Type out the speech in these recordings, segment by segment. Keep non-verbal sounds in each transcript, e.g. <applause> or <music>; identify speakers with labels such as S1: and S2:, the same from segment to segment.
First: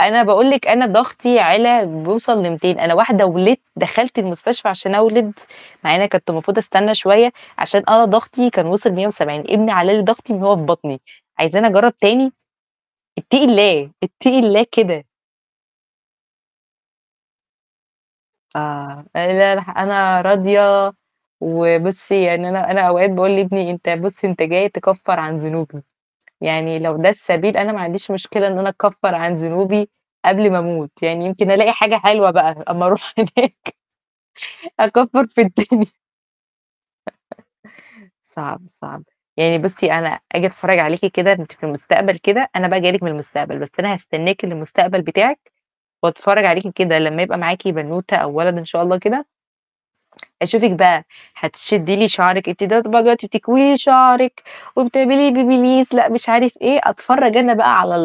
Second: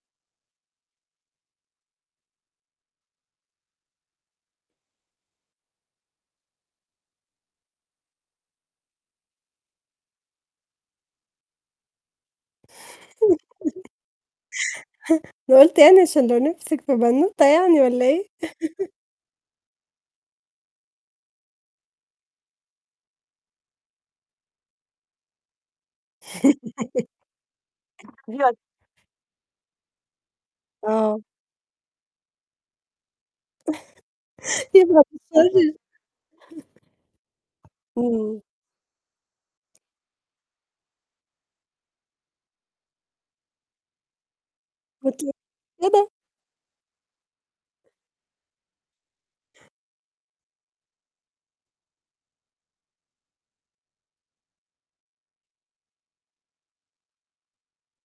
S1: أنا باقول لِك أنا ضغطي علا بيوصل ل200، أنا واحدة ولدت دخلت المستشفى عشان أولد، مع إني كنت المفروض أستنى شوية، عشان أنا ضغطي كان وصل 170، ابني علّى لي ضغطي من وهو في بطني، عايزاني أجرّب تاني؟ اتقي
S2: <laughs>
S1: الله، اتقي الله كده.
S2: أنا قُلت يعني عشان لو نفْسِك في بنوتة يعني والّا إيه. <laughs>
S1: آه، <unintelligible> أنا راضية وبُصّي يعني أنا أنا أوقات باقول لابني: "أنت بُصّ أنت جاي تكفّر عن ذنوبي." يعني لو ده السبيل أنا ما عنديش
S2: <laughs>
S1: مشكلة
S2: بجد؟
S1: إن أنا أكفّر عن ذنوبي قبل ما أموت،
S2: آه.
S1: يعني يمكن ألاقي حاجة حلوة بقى أما أروح هناك.
S2: <chuckles>
S1: أكفّر في
S2: <unintelligible>
S1: الدنيا.
S2: <chuckles>
S1: <laughs>
S2: إمم.
S1: صعب، صعب. يعني بُصّي أنا آجي أتفرّج عليكِ كده أنتِ في المستقبل كده، أنا بقى جاية لِك من المستقبل، بس أنا هستناكِ للمستقبل بتاعِك
S2: <unintelligible>
S1: وأتفرّج عليكِ كده لمّا يبقى معاكِ بنوتة أو ولد إن شاء الله كده أشوفِك بقى هتشدّي لي شعرك أنتِ <unintelligible> طبعًا دلوقتي بتكوي لي شعرِك وبتعملي BaByliss، لأ مش عارف إيه، أتفرّج أنا بقى على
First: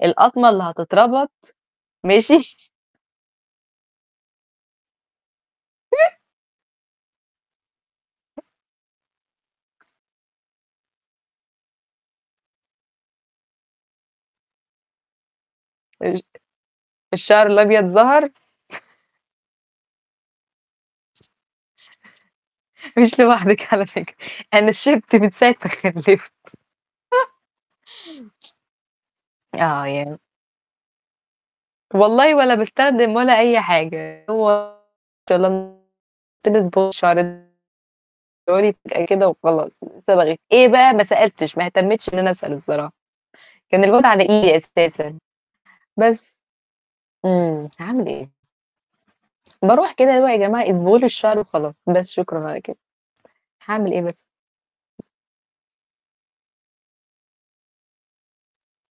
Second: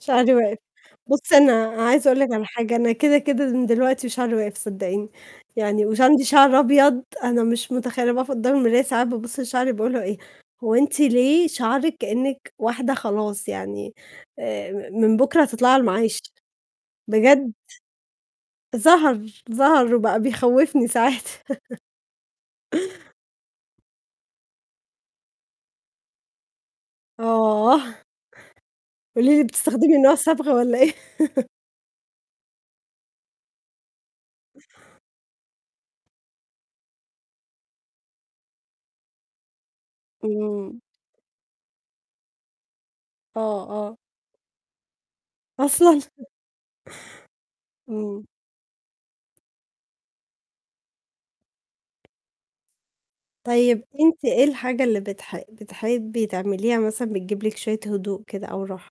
S2: شعري
S1: ال-الأطمة
S2: وقف.
S1: اللي هتتربط.
S2: بُصّي أنا عايزة أقول لِك على
S1: ماشي؟
S2: حاجة، أنا كده، كده من دلوقتي شعري وقف، صدّقيني، يعني وش
S1: <chuckles>
S2: عندي شعر أبيض، أنا مش متخيّلة أنا باقف
S1: <unintelligible>
S2: قدّام المراية ساعات بابُصّ لشعري بيقولوا إيه: "هو أنتِ ليه شعرِك كإنِك واحدة خلاص يعني، آآ م من بُكرة هتطلعي على المعاش."
S1: الش الشعر
S2: بجد.
S1: الأبيض ظهر؟
S2: ظهر، ظهر وبقى بيخوّفني ساعات. <chuckles>
S1: مش لوحدِك على فكرة. أنا شِبت من ساعة ما خلّفت. <laughs>
S2: آه. قولي لي
S1: آه
S2: بتستخدمي نوع
S1: يا
S2: صبغة والّا إيه؟ <laughs>
S1: والله ولا باستخدم ولا أي حاجة، هو <unintelligible> كده وخلاص، صبغة إيه
S2: إمم.
S1: بقى؟ ما سألتش. ما اهتمتش إن أنا أسأل الصراحة.
S2: آه،
S1: كان
S2: آه.
S1: الواد على إيدي أساسًا،
S2: أصلًا. <chuckles>
S1: بس. إمم، هاعمل
S2: إمم.
S1: إيه؟! باروح كده اللي هو يا جماعة اصبغوا لي الشعر وخلاص، بس شكرًا على كده.
S2: طيب
S1: هاعمل إيه
S2: أنتِ
S1: بس.
S2: إيه الحاجة اللي بتح بتحبي تعمليها مثلًا بتجيب لِك شوية هدوء كده أو راحة؟